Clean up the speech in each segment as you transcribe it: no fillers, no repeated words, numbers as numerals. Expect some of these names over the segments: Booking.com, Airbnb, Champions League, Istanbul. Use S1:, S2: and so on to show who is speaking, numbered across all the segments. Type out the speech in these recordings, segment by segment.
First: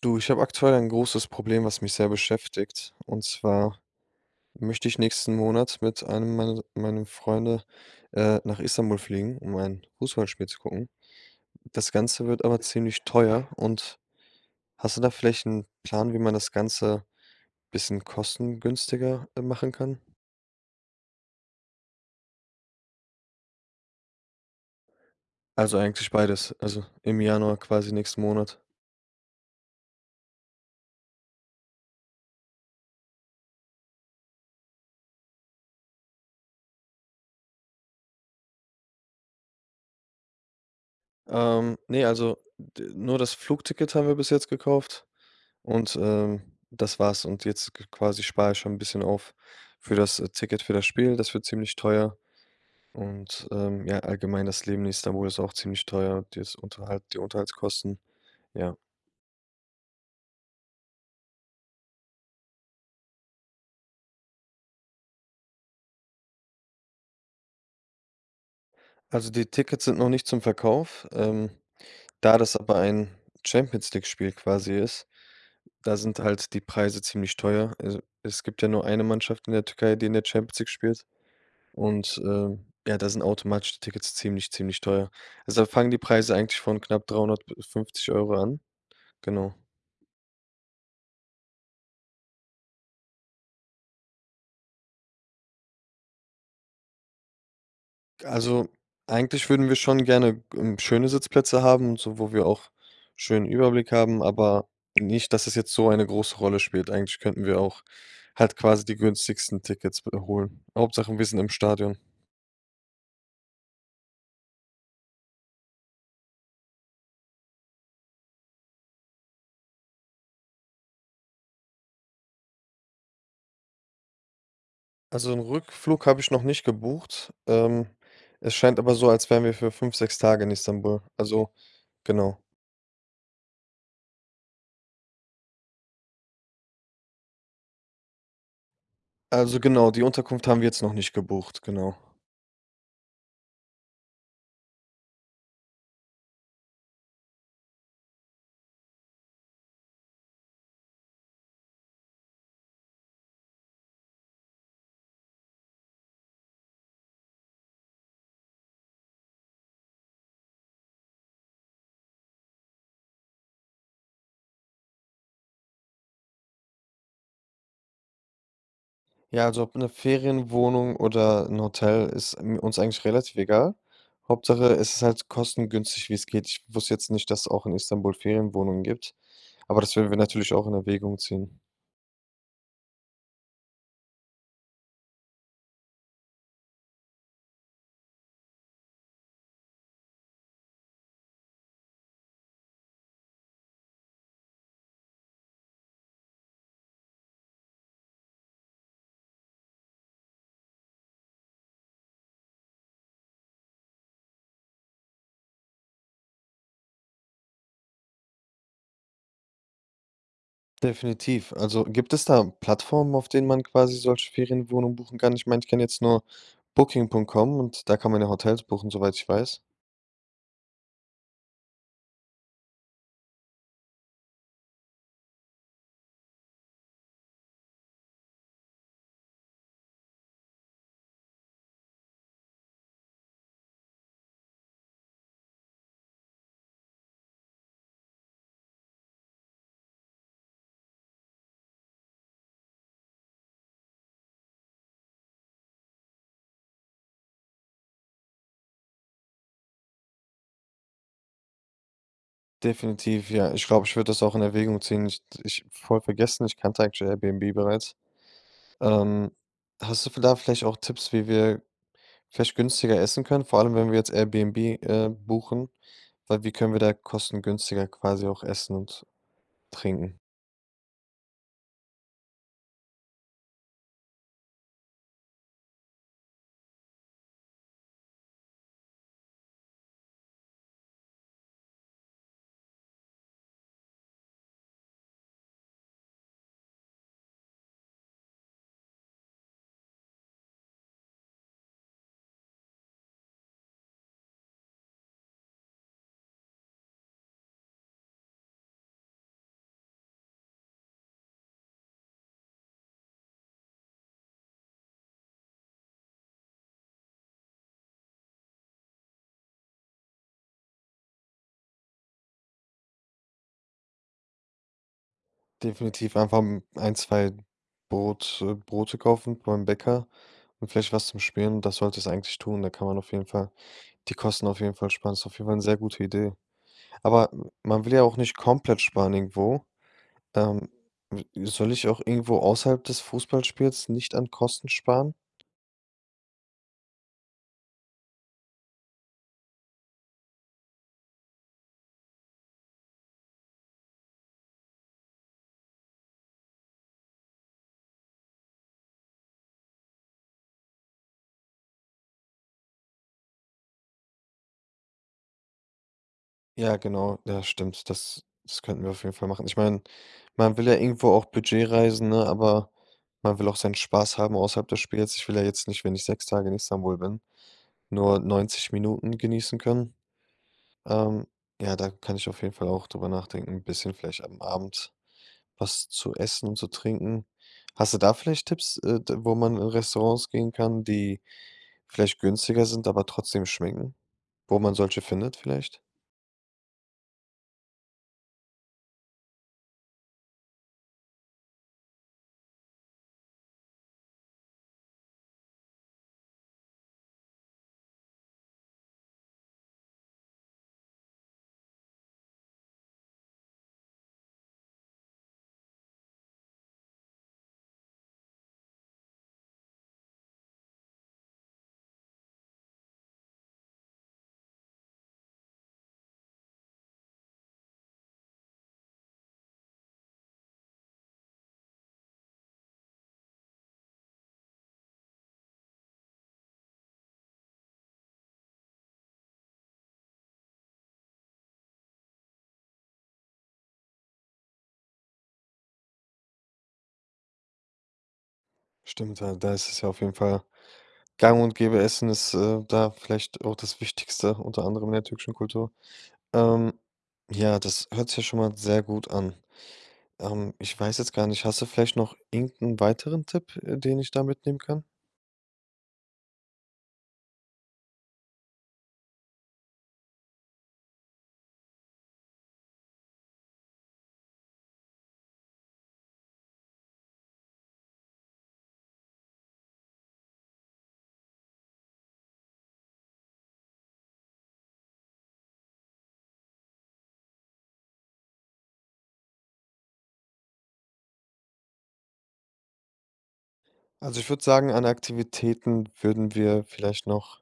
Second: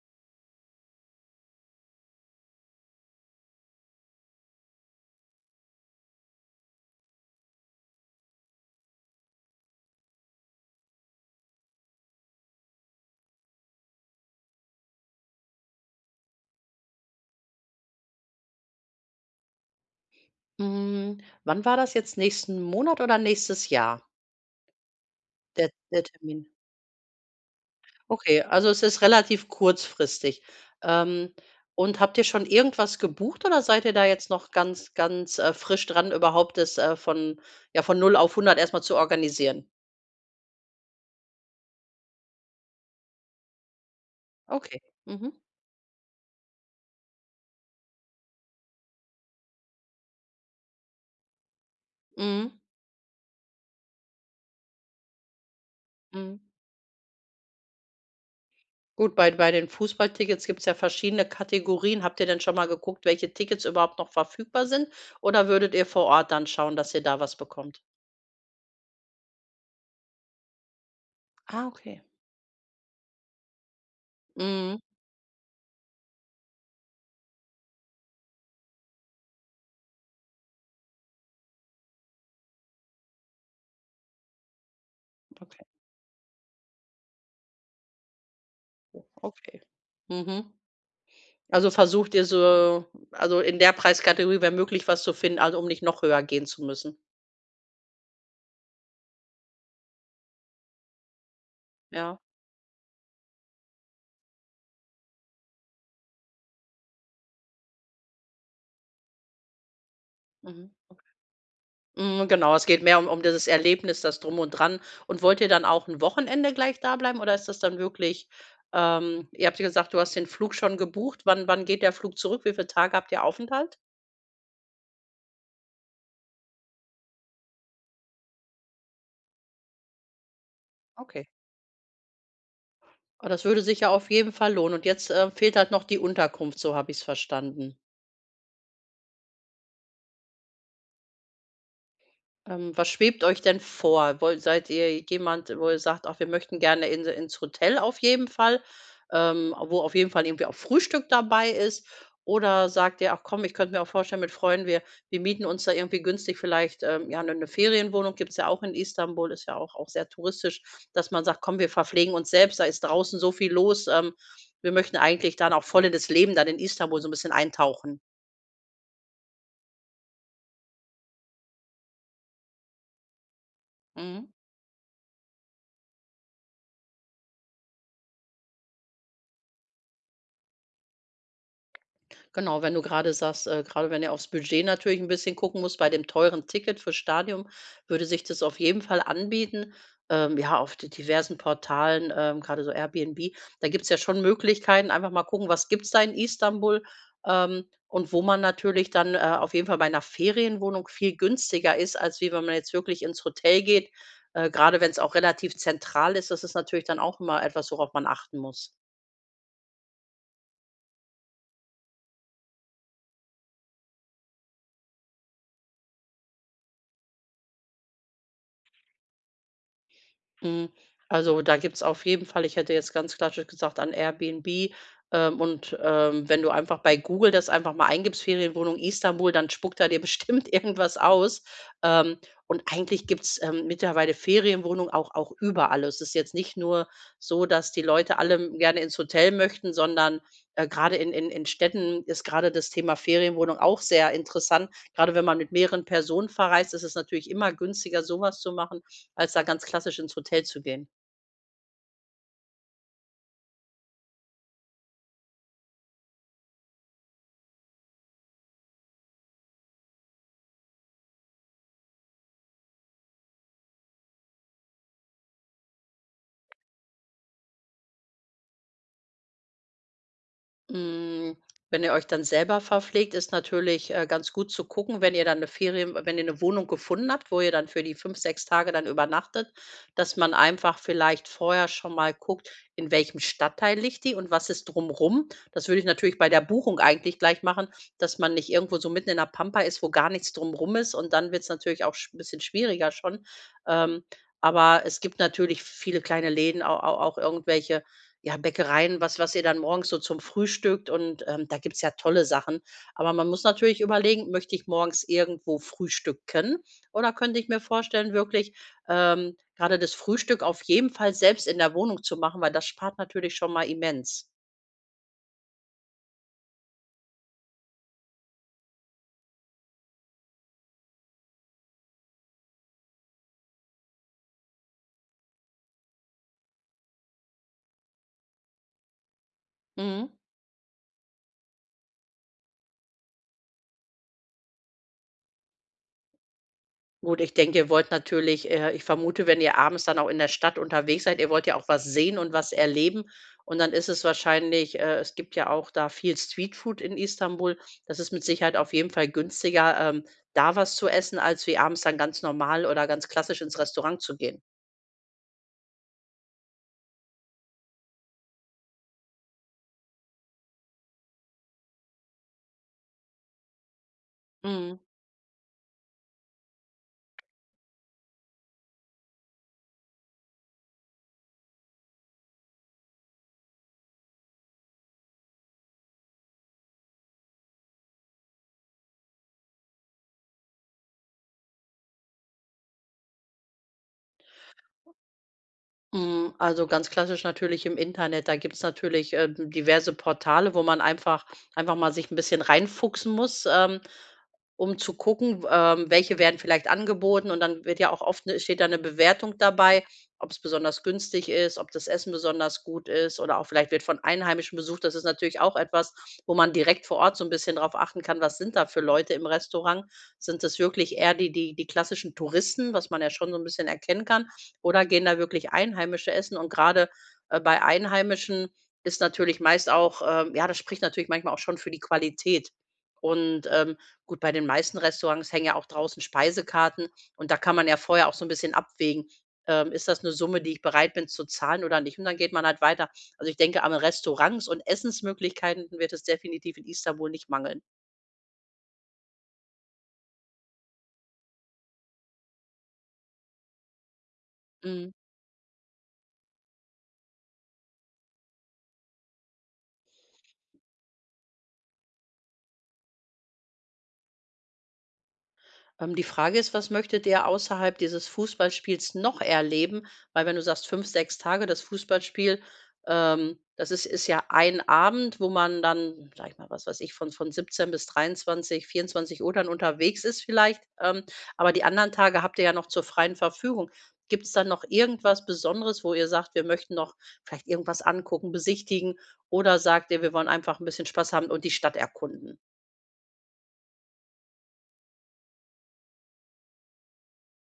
S1: Du, ich habe aktuell ein großes Problem, was mich sehr beschäftigt. Und zwar möchte ich nächsten Monat mit einem meiner Freunde nach Istanbul fliegen, um ein Fußballspiel zu gucken. Das Ganze wird aber ziemlich teuer und hast du da vielleicht einen Plan, wie man das Ganze bisschen kostengünstiger machen kann?
S2: Hm, Wann war das jetzt? Nächsten Monat oder nächstes Jahr, der
S1: Also,
S2: der
S1: eigentlich
S2: Termin?
S1: beides, also im Januar quasi nächsten
S2: Okay,
S1: Monat.
S2: also es ist relativ kurzfristig. Ähm, und habt ihr schon irgendwas gebucht oder seid ihr da jetzt noch ganz, ganz, frisch dran, überhaupt das, von ja, von null auf hundert erstmal zu organisieren?
S1: Ne, also d nur das Flugticket haben wir bis jetzt
S2: Okay.
S1: gekauft.
S2: Mhm.
S1: Und, ähm, Das war's. Und jetzt k quasi spare ich schon ein bisschen auf für das Ticket für das Spiel. Das wird ziemlich teuer.
S2: Mhm.
S1: Und, ja, allgemein das Leben in Istanbul ist auch ziemlich teuer,
S2: Mhm.
S1: das Unterhalt die Unterhaltskosten, ja.
S2: Gut, bei den Fußballtickets gibt es ja verschiedene Kategorien. Habt ihr denn schon mal geguckt, welche Tickets überhaupt noch verfügbar sind? Oder würdet ihr vor Ort dann schauen, dass ihr da was bekommt?
S1: Also, die Tickets sind noch nicht zum Verkauf.
S2: Ah, okay.
S1: Da das aber ein Champions League-Spiel quasi
S2: Mhm.
S1: ist, da sind halt die Preise ziemlich teuer. Also, es gibt ja nur eine Mannschaft in der Türkei, die in der Champions League spielt. Und, ja, da sind automatische Tickets ziemlich teuer. Also,
S2: Okay,
S1: da fangen die Preise eigentlich von knapp 350 Euro an. Genau.
S2: okay. Mhm. Also, versucht ihr so also, in der Preiskategorie, wenn möglich, was zu finden, also, um nicht noch höher gehen zu müssen.
S1: Also, eigentlich würden wir schon gerne, schöne Sitzplätze haben und so,
S2: Ja.
S1: wo wir auch schönen Überblick haben, aber nicht, dass es jetzt so eine große Rolle spielt. Eigentlich könnten wir auch halt quasi die günstigsten Tickets b holen.
S2: Mhm. Okay.
S1: Hauptsache, wir sind im Stadion.
S2: Mhm, genau, es geht mehr um dieses Erlebnis, das Drum und Dran. Und wollt ihr dann auch ein Wochenende gleich da bleiben oder ist das dann wirklich ihr habt ja gesagt, du hast den Flug schon gebucht. Wann geht der Flug zurück? Wie viele Tage habt ihr Aufenthalt?
S1: Also, 'n Rückflug habe ich noch nicht gebucht. Es scheint aber so, als wären wir für 5, 6 Tage in Istanbul.
S2: Okay.
S1: Also, genau.
S2: Ah, das würde sich ja auf jeden Fall lohnen. Und jetzt, fehlt halt noch die Unterkunft, so habe ich es verstanden.
S1: Also genau, die Unterkunft haben wir jetzt noch nicht gebucht, genau.
S2: Was schwebt euch denn vor? Woll Seid ihr jemand, wo ihr sagt: „Ach, wir möchten gerne in ins Hotel auf jeden Fall", wo auf jeden Fall irgendwie auch Frühstück dabei ist? Oder sagt ihr: „Ach komm, ich könnte mir auch vorstellen mit Freunden, wir mieten uns da irgendwie günstig vielleicht, ja, eine Ferienwohnung, gibt es ja auch in Istanbul, ist ja auch sehr touristisch, dass man sagt: „Komm, wir verpflegen uns selbst, da ist draußen so viel los, wir möchten eigentlich dann auch voll in das Leben dann in Istanbul so ein bisschen eintauchen."
S1: Ja, also ob eine Ferienwohnung oder ein Hotel ist m uns eigentlich relativ egal.
S2: Mhm.
S1: Hauptsache, es ist halt kostengünstig, wie es geht. Ich wusste jetzt nicht, dass es auch in Istanbul Ferienwohnungen gibt, aber das werden wir natürlich auch in Erwägung ziehen.
S2: Genau, wenn du gerade sagst grade wenn ihr aufs Budget natürlich ein bisschen gucken muss, bei dem teuren Ticket fürs Stadion würde sich das auf jeden Fall anbieten. Ja, auf d diversen Portalen, grade so Airbnb, da gibt es ja schon Möglichkeiten. Einfach mal gucken, was gibt's da in Istanbul, ähm, und wo man natürlich dann, auf jeden Fall bei einer Ferienwohnung viel günstiger ist, als wie wenn man jetzt wirklich ins Hotel geht. Gerade wenn es auch relativ zentral ist, das ist natürlich dann auch immer etwas, worauf man achten muss.
S1: Definitiv. Also, gibt es da Plattformen, auf denen man quasi solche Ferienwohnungen buchen kann? Ich meine, ich kenne jetzt nur Booking.com und da kann man ja Hotels buchen, soweit ich weiß.
S2: Hm, also, da gibt's auf jeden Fall ich hätte jetzt ganz klassisch gesagt an Airbnb, und, wenn du einfach bei Google das einfach mal eingibst, Ferienwohnung Istanbul, dann spuckt er dir bestimmt irgendwas aus. Ähm, und eigentlich gibt's, mittlerweile Ferienwohnungen auch überall. Es ist jetzt nicht nur so, dass die Leute alle gerne ins Hotel möchten, sondern, grade in in Städten ist gerade das Thema Ferienwohnung auch sehr interessant. Gerade wenn man mit mehreren Personen verreist, ist es natürlich immer günstiger, sowas zu machen als da ganz klassisch ins Hotel zu gehen.
S1: Definitiv, ja. Ich glaube, ich würde das auch in Erwägung ziehen. Ich voll vergessen, ich kannte eigentlich Airbnb bereits. Ähm, Hast du da vielleicht auch Tipps, wie wir vielleicht günstiger essen können? Vor allem, wenn wir jetzt Airbnb buchen, weil wie können wir da kostengünstiger quasi auch essen und trinken?
S2: Hm, Wenn ihr euch dann selber verpflegt, ist natürlich, ganz gut zu gucken, wenn ihr dann eine Ferien wenn ihr eine Wohnung gefunden habt, wo ihr dann für die 5, 6 Tage dann übernachtet, dass man einfach vielleicht vorher schon mal guckt, in welchem Stadtteil liegt die und was ist drumrum. Das würde ich natürlich bei der Buchung eigentlich gleich machen, dass man nicht irgendwo so mitten in der Pampa ist, wo gar nichts drumrum ist und dann wird es natürlich auch sch ein bisschen schwieriger schon. Ähm, aber es gibt natürlich viele kleine Läden, au auch irgendwelche Ja, Bäckereien, was ihr dann morgens so zum Frühstückt und, da gibt's ja tolle Sachen. Aber man muss natürlich überlegen, möchte ich morgens irgendwo frühstücken oder könnte ich mir vorstellen, wirklich, grade das Frühstück auf jeden Fall selbst in der Wohnung zu machen, weil das spart natürlich schon mal immens.
S1: Definitiv einfach ein, zwei Brote kaufen beim Bäcker und vielleicht was zum Schmieren. Das sollte es eigentlich tun. Da kann man auf jeden Fall die Kosten auf jeden Fall sparen. Ist auf jeden Fall eine sehr gute Idee. Aber man will ja auch nicht komplett sparen irgendwo.
S2: Mhm.
S1: Ähm, Soll ich auch irgendwo außerhalb des Fußballspiels nicht an Kosten sparen?
S2: Gut, ich denke, ihr wollt natürlich ich vermute, wenn ihr abends dann auch in der Stadt unterwegs seid, ihr wollt ja auch was sehen und was erleben. Und dann ist es wahrscheinlich es gibt ja auch da viel Streetfood in Istanbul. Das ist mit Sicherheit auf jeden Fall günstiger, da was zu essen, als wie abends dann ganz normal oder ganz klassisch ins Restaurant zu gehen.
S1: Ja, genau, ja, stimmt. Das könnten wir auf jeden Fall machen. Ich meine, man will ja irgendwo auch Budget reisen, ne, aber man will auch seinen Spaß haben außerhalb des
S2: Mhm.
S1: Spiels. Ich will ja jetzt nicht, wenn ich 6 Tage in Istanbul bin, nur 90 Minuten genießen können. Ähm, ja, da kann ich auf jeden Fall auch drüber nachdenken, ein bisschen vielleicht am Abend was zu essen und zu trinken. Hast du da vielleicht Tipps, d wo man in Restaurants gehen kann, die vielleicht günstiger sind, aber trotzdem schmecken? Wo man solche findet vielleicht?
S2: Mhm, also ganz klassisch natürlich im Internet. Da gibt es natürlich, diverse Portale, wo man einfach mal sich ein bisschen reinfuchsen muss, um zu gucken, welche werden vielleicht angeboten und dann wird ja auch oft steht da eine Bewertung dabei, ob es besonders günstig ist, ob das Essen besonders gut ist oder auch vielleicht wird von Einheimischen besucht. Das ist natürlich auch etwas, wo man direkt vor Ort so ein bisschen drauf achten kann, was sind da für Leute im Restaurant? Sind das wirklich eher die klassischen Touristen, was man ja schon so ein bisschen erkennen kann, oder gehen da wirklich Einheimische essen? Und gerade bei Einheimischen ist natürlich meist auch, ja, das spricht natürlich manchmal auch schon für die Qualität. Und, ähm, Gut, bei den meisten Restaurants hängen ja auch draußen Speisekarten und da kann man ja vorher auch so ein bisschen abwägen, ist das 'ne Summe, die ich bereit bin zu zahlen oder nicht? Und dann geht man halt weiter. Also, ich denke, an Restaurants und Essensmöglichkeiten wird es definitiv in Istanbul nicht mangeln.
S1: Stimmt, ja, da ist es ja auf jeden Fall gang und gäbe. Essen ist da vielleicht auch das Wichtigste, unter anderem
S2: Mhm.
S1: in der türkischen Kultur. Ähm, ja, das hört sich ja schon mal sehr gut an. Ich weiß jetzt gar nicht, hast du vielleicht noch irgendeinen weiteren Tipp, den ich da mitnehmen kann?
S2: Die Frage ist, was möchtet ihr außerhalb dieses Fußballspiels noch erleben? Weil wenn du sagst 5, 6 Tage, das Fußballspiel, das ist ja ein Abend, wo man dann, sage ich mal, was weiß ich, von 17 bis 23 Uhr dann unterwegs ist vielleicht. Aber die anderen Tage habt ihr ja noch zur freien Verfügung. Gibt es dann noch irgendwas Besonderes, wo ihr sagt: „Wir möchten noch vielleicht irgendwas angucken, besichtigen", oder sagt ihr: „Wir wollen einfach ein bisschen Spaß haben und die Stadt erkunden"?
S1: Also, ich würde sagen, an Aktivitäten würden wir vielleicht noch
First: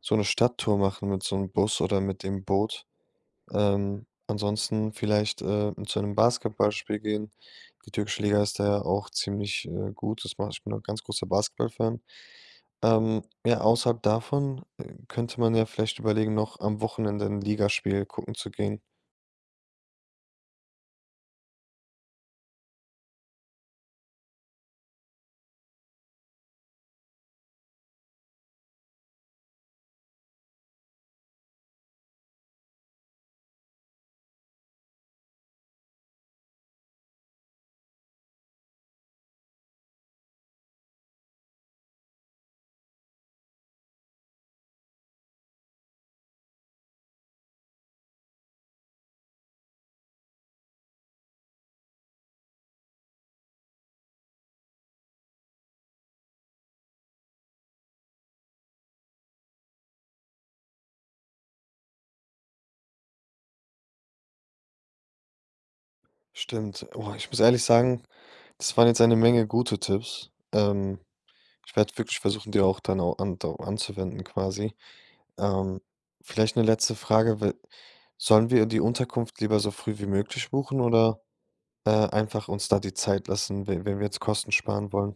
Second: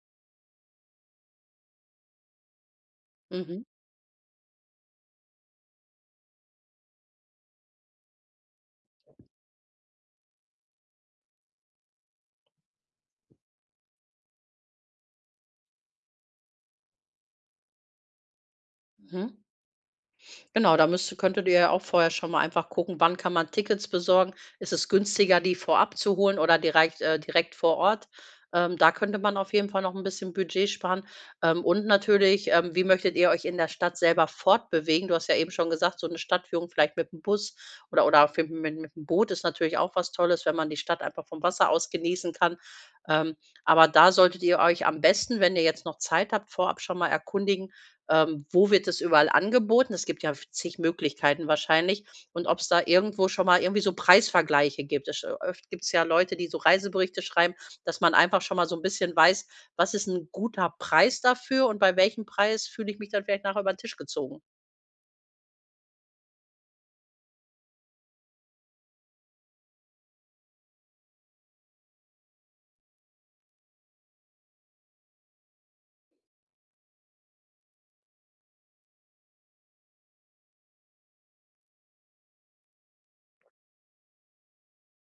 S1: so eine Stadttour machen mit so einem Bus oder mit dem Boot.
S2: Mhm.
S1: Ansonsten vielleicht zu einem Basketballspiel gehen. Die türkische Liga ist da ja auch ziemlich gut. Das mache Ich bin auch ganz großer Basketballfan. Ja, außerhalb davon, könnte man ja vielleicht überlegen, noch am Wochenende ein Ligaspiel gucken zu gehen.
S2: Mhm. Genau, da müsste könntet ihr ja auch vorher schon mal einfach gucken, wann kann man Tickets besorgen? Ist es günstiger, die vorab zu holen oder direkt, direkt vor Ort? Da könnte man auf jeden Fall noch ein bisschen Budget sparen. Und natürlich, wie möchtet ihr euch in der Stadt selber fortbewegen? Du hast ja eben schon gesagt, so eine Stadtführung vielleicht mit dem Bus oder auf jeden Fall mit dem Boot ist natürlich auch was Tolles, wenn man die Stadt einfach vom Wasser aus genießen kann. Ähm, aber da solltet ihr euch am besten, wenn ihr jetzt noch Zeit habt, vorab schon mal erkundigen, wo wird es überall angeboten? Es gibt ja zig Möglichkeiten wahrscheinlich und ob es da irgendwo schon mal irgendwie so Preisvergleiche gibt. Es sch Oft gibt's ja Leute, die so Reiseberichte schreiben, dass man einfach schon mal so ein bisschen weiß: Was ist ein guter Preis dafür und bei welchem Preis fühle ich mich dann vielleicht nachher über den Tisch gezogen?
S1: Stimmt. Oh, ich muss ehrlich sagen, das waren jetzt eine Menge gute Tipps. Ich werde wirklich versuchen, die auch dann au an dau anzuwenden quasi. Ähm, Vielleicht eine letzte Frage, we sollen wir die Unterkunft lieber so früh wie möglich buchen oder einfach uns da die Zeit lassen, we wenn wir jetzt Kosten sparen wollen.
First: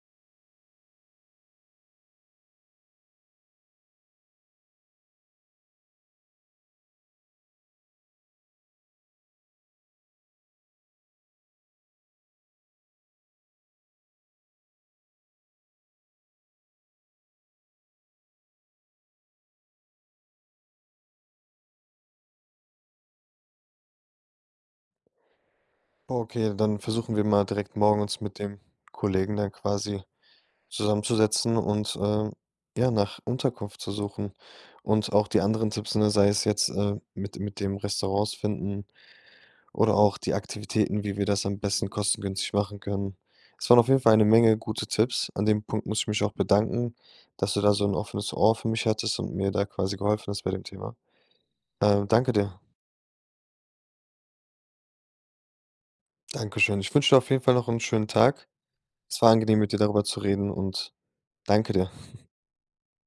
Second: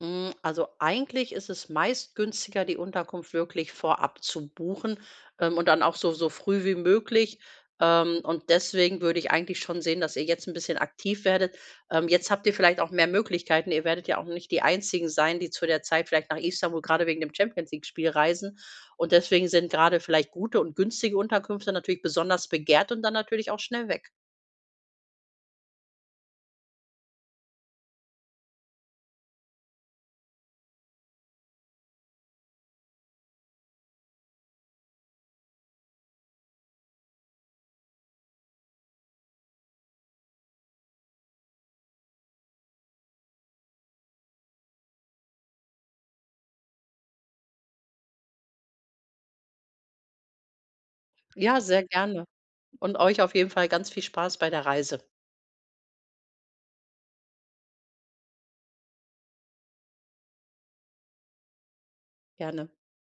S2: Also eigentlich ist es meist günstiger, die Unterkunft wirklich vorab zu buchen und dann auch so früh wie möglich. Und deswegen würde ich eigentlich schon sehen, dass ihr jetzt ein bisschen aktiv werdet. Jetzt habt ihr vielleicht auch mehr Möglichkeiten. Ihr werdet ja auch nicht die Einzigen sein, die zu der Zeit vielleicht nach Istanbul gerade wegen dem Champions League-Spiel reisen. Und deswegen sind gerade vielleicht gute und günstige Unterkünfte natürlich besonders begehrt und dann natürlich auch schnell weg.
S1: Okay, dann versuchen wir mal direkt morgen uns mit dem Kollegen dann quasi zusammenzusetzen und ja, nach Unterkunft zu suchen. Und auch die anderen Tipps, ne, sei es jetzt mit dem Restaurants finden oder auch die Aktivitäten, wie wir das am besten kostengünstig machen können. Es waren auf jeden Fall eine Menge gute Tipps. An dem Punkt muss ich mich auch bedanken, dass du da so ein offenes Ohr für mich hattest und mir da quasi geholfen hast bei dem Thema.
S2: Ja, sehr gerne.
S1: Danke dir.
S2: Und euch auf jeden Fall ganz viel Spaß bei der Reise.
S1: Dankeschön. Ich wünsche dir auf jeden Fall noch einen schönen Tag. Es war angenehm, mit dir darüber zu reden und danke dir.
S2: Gerne.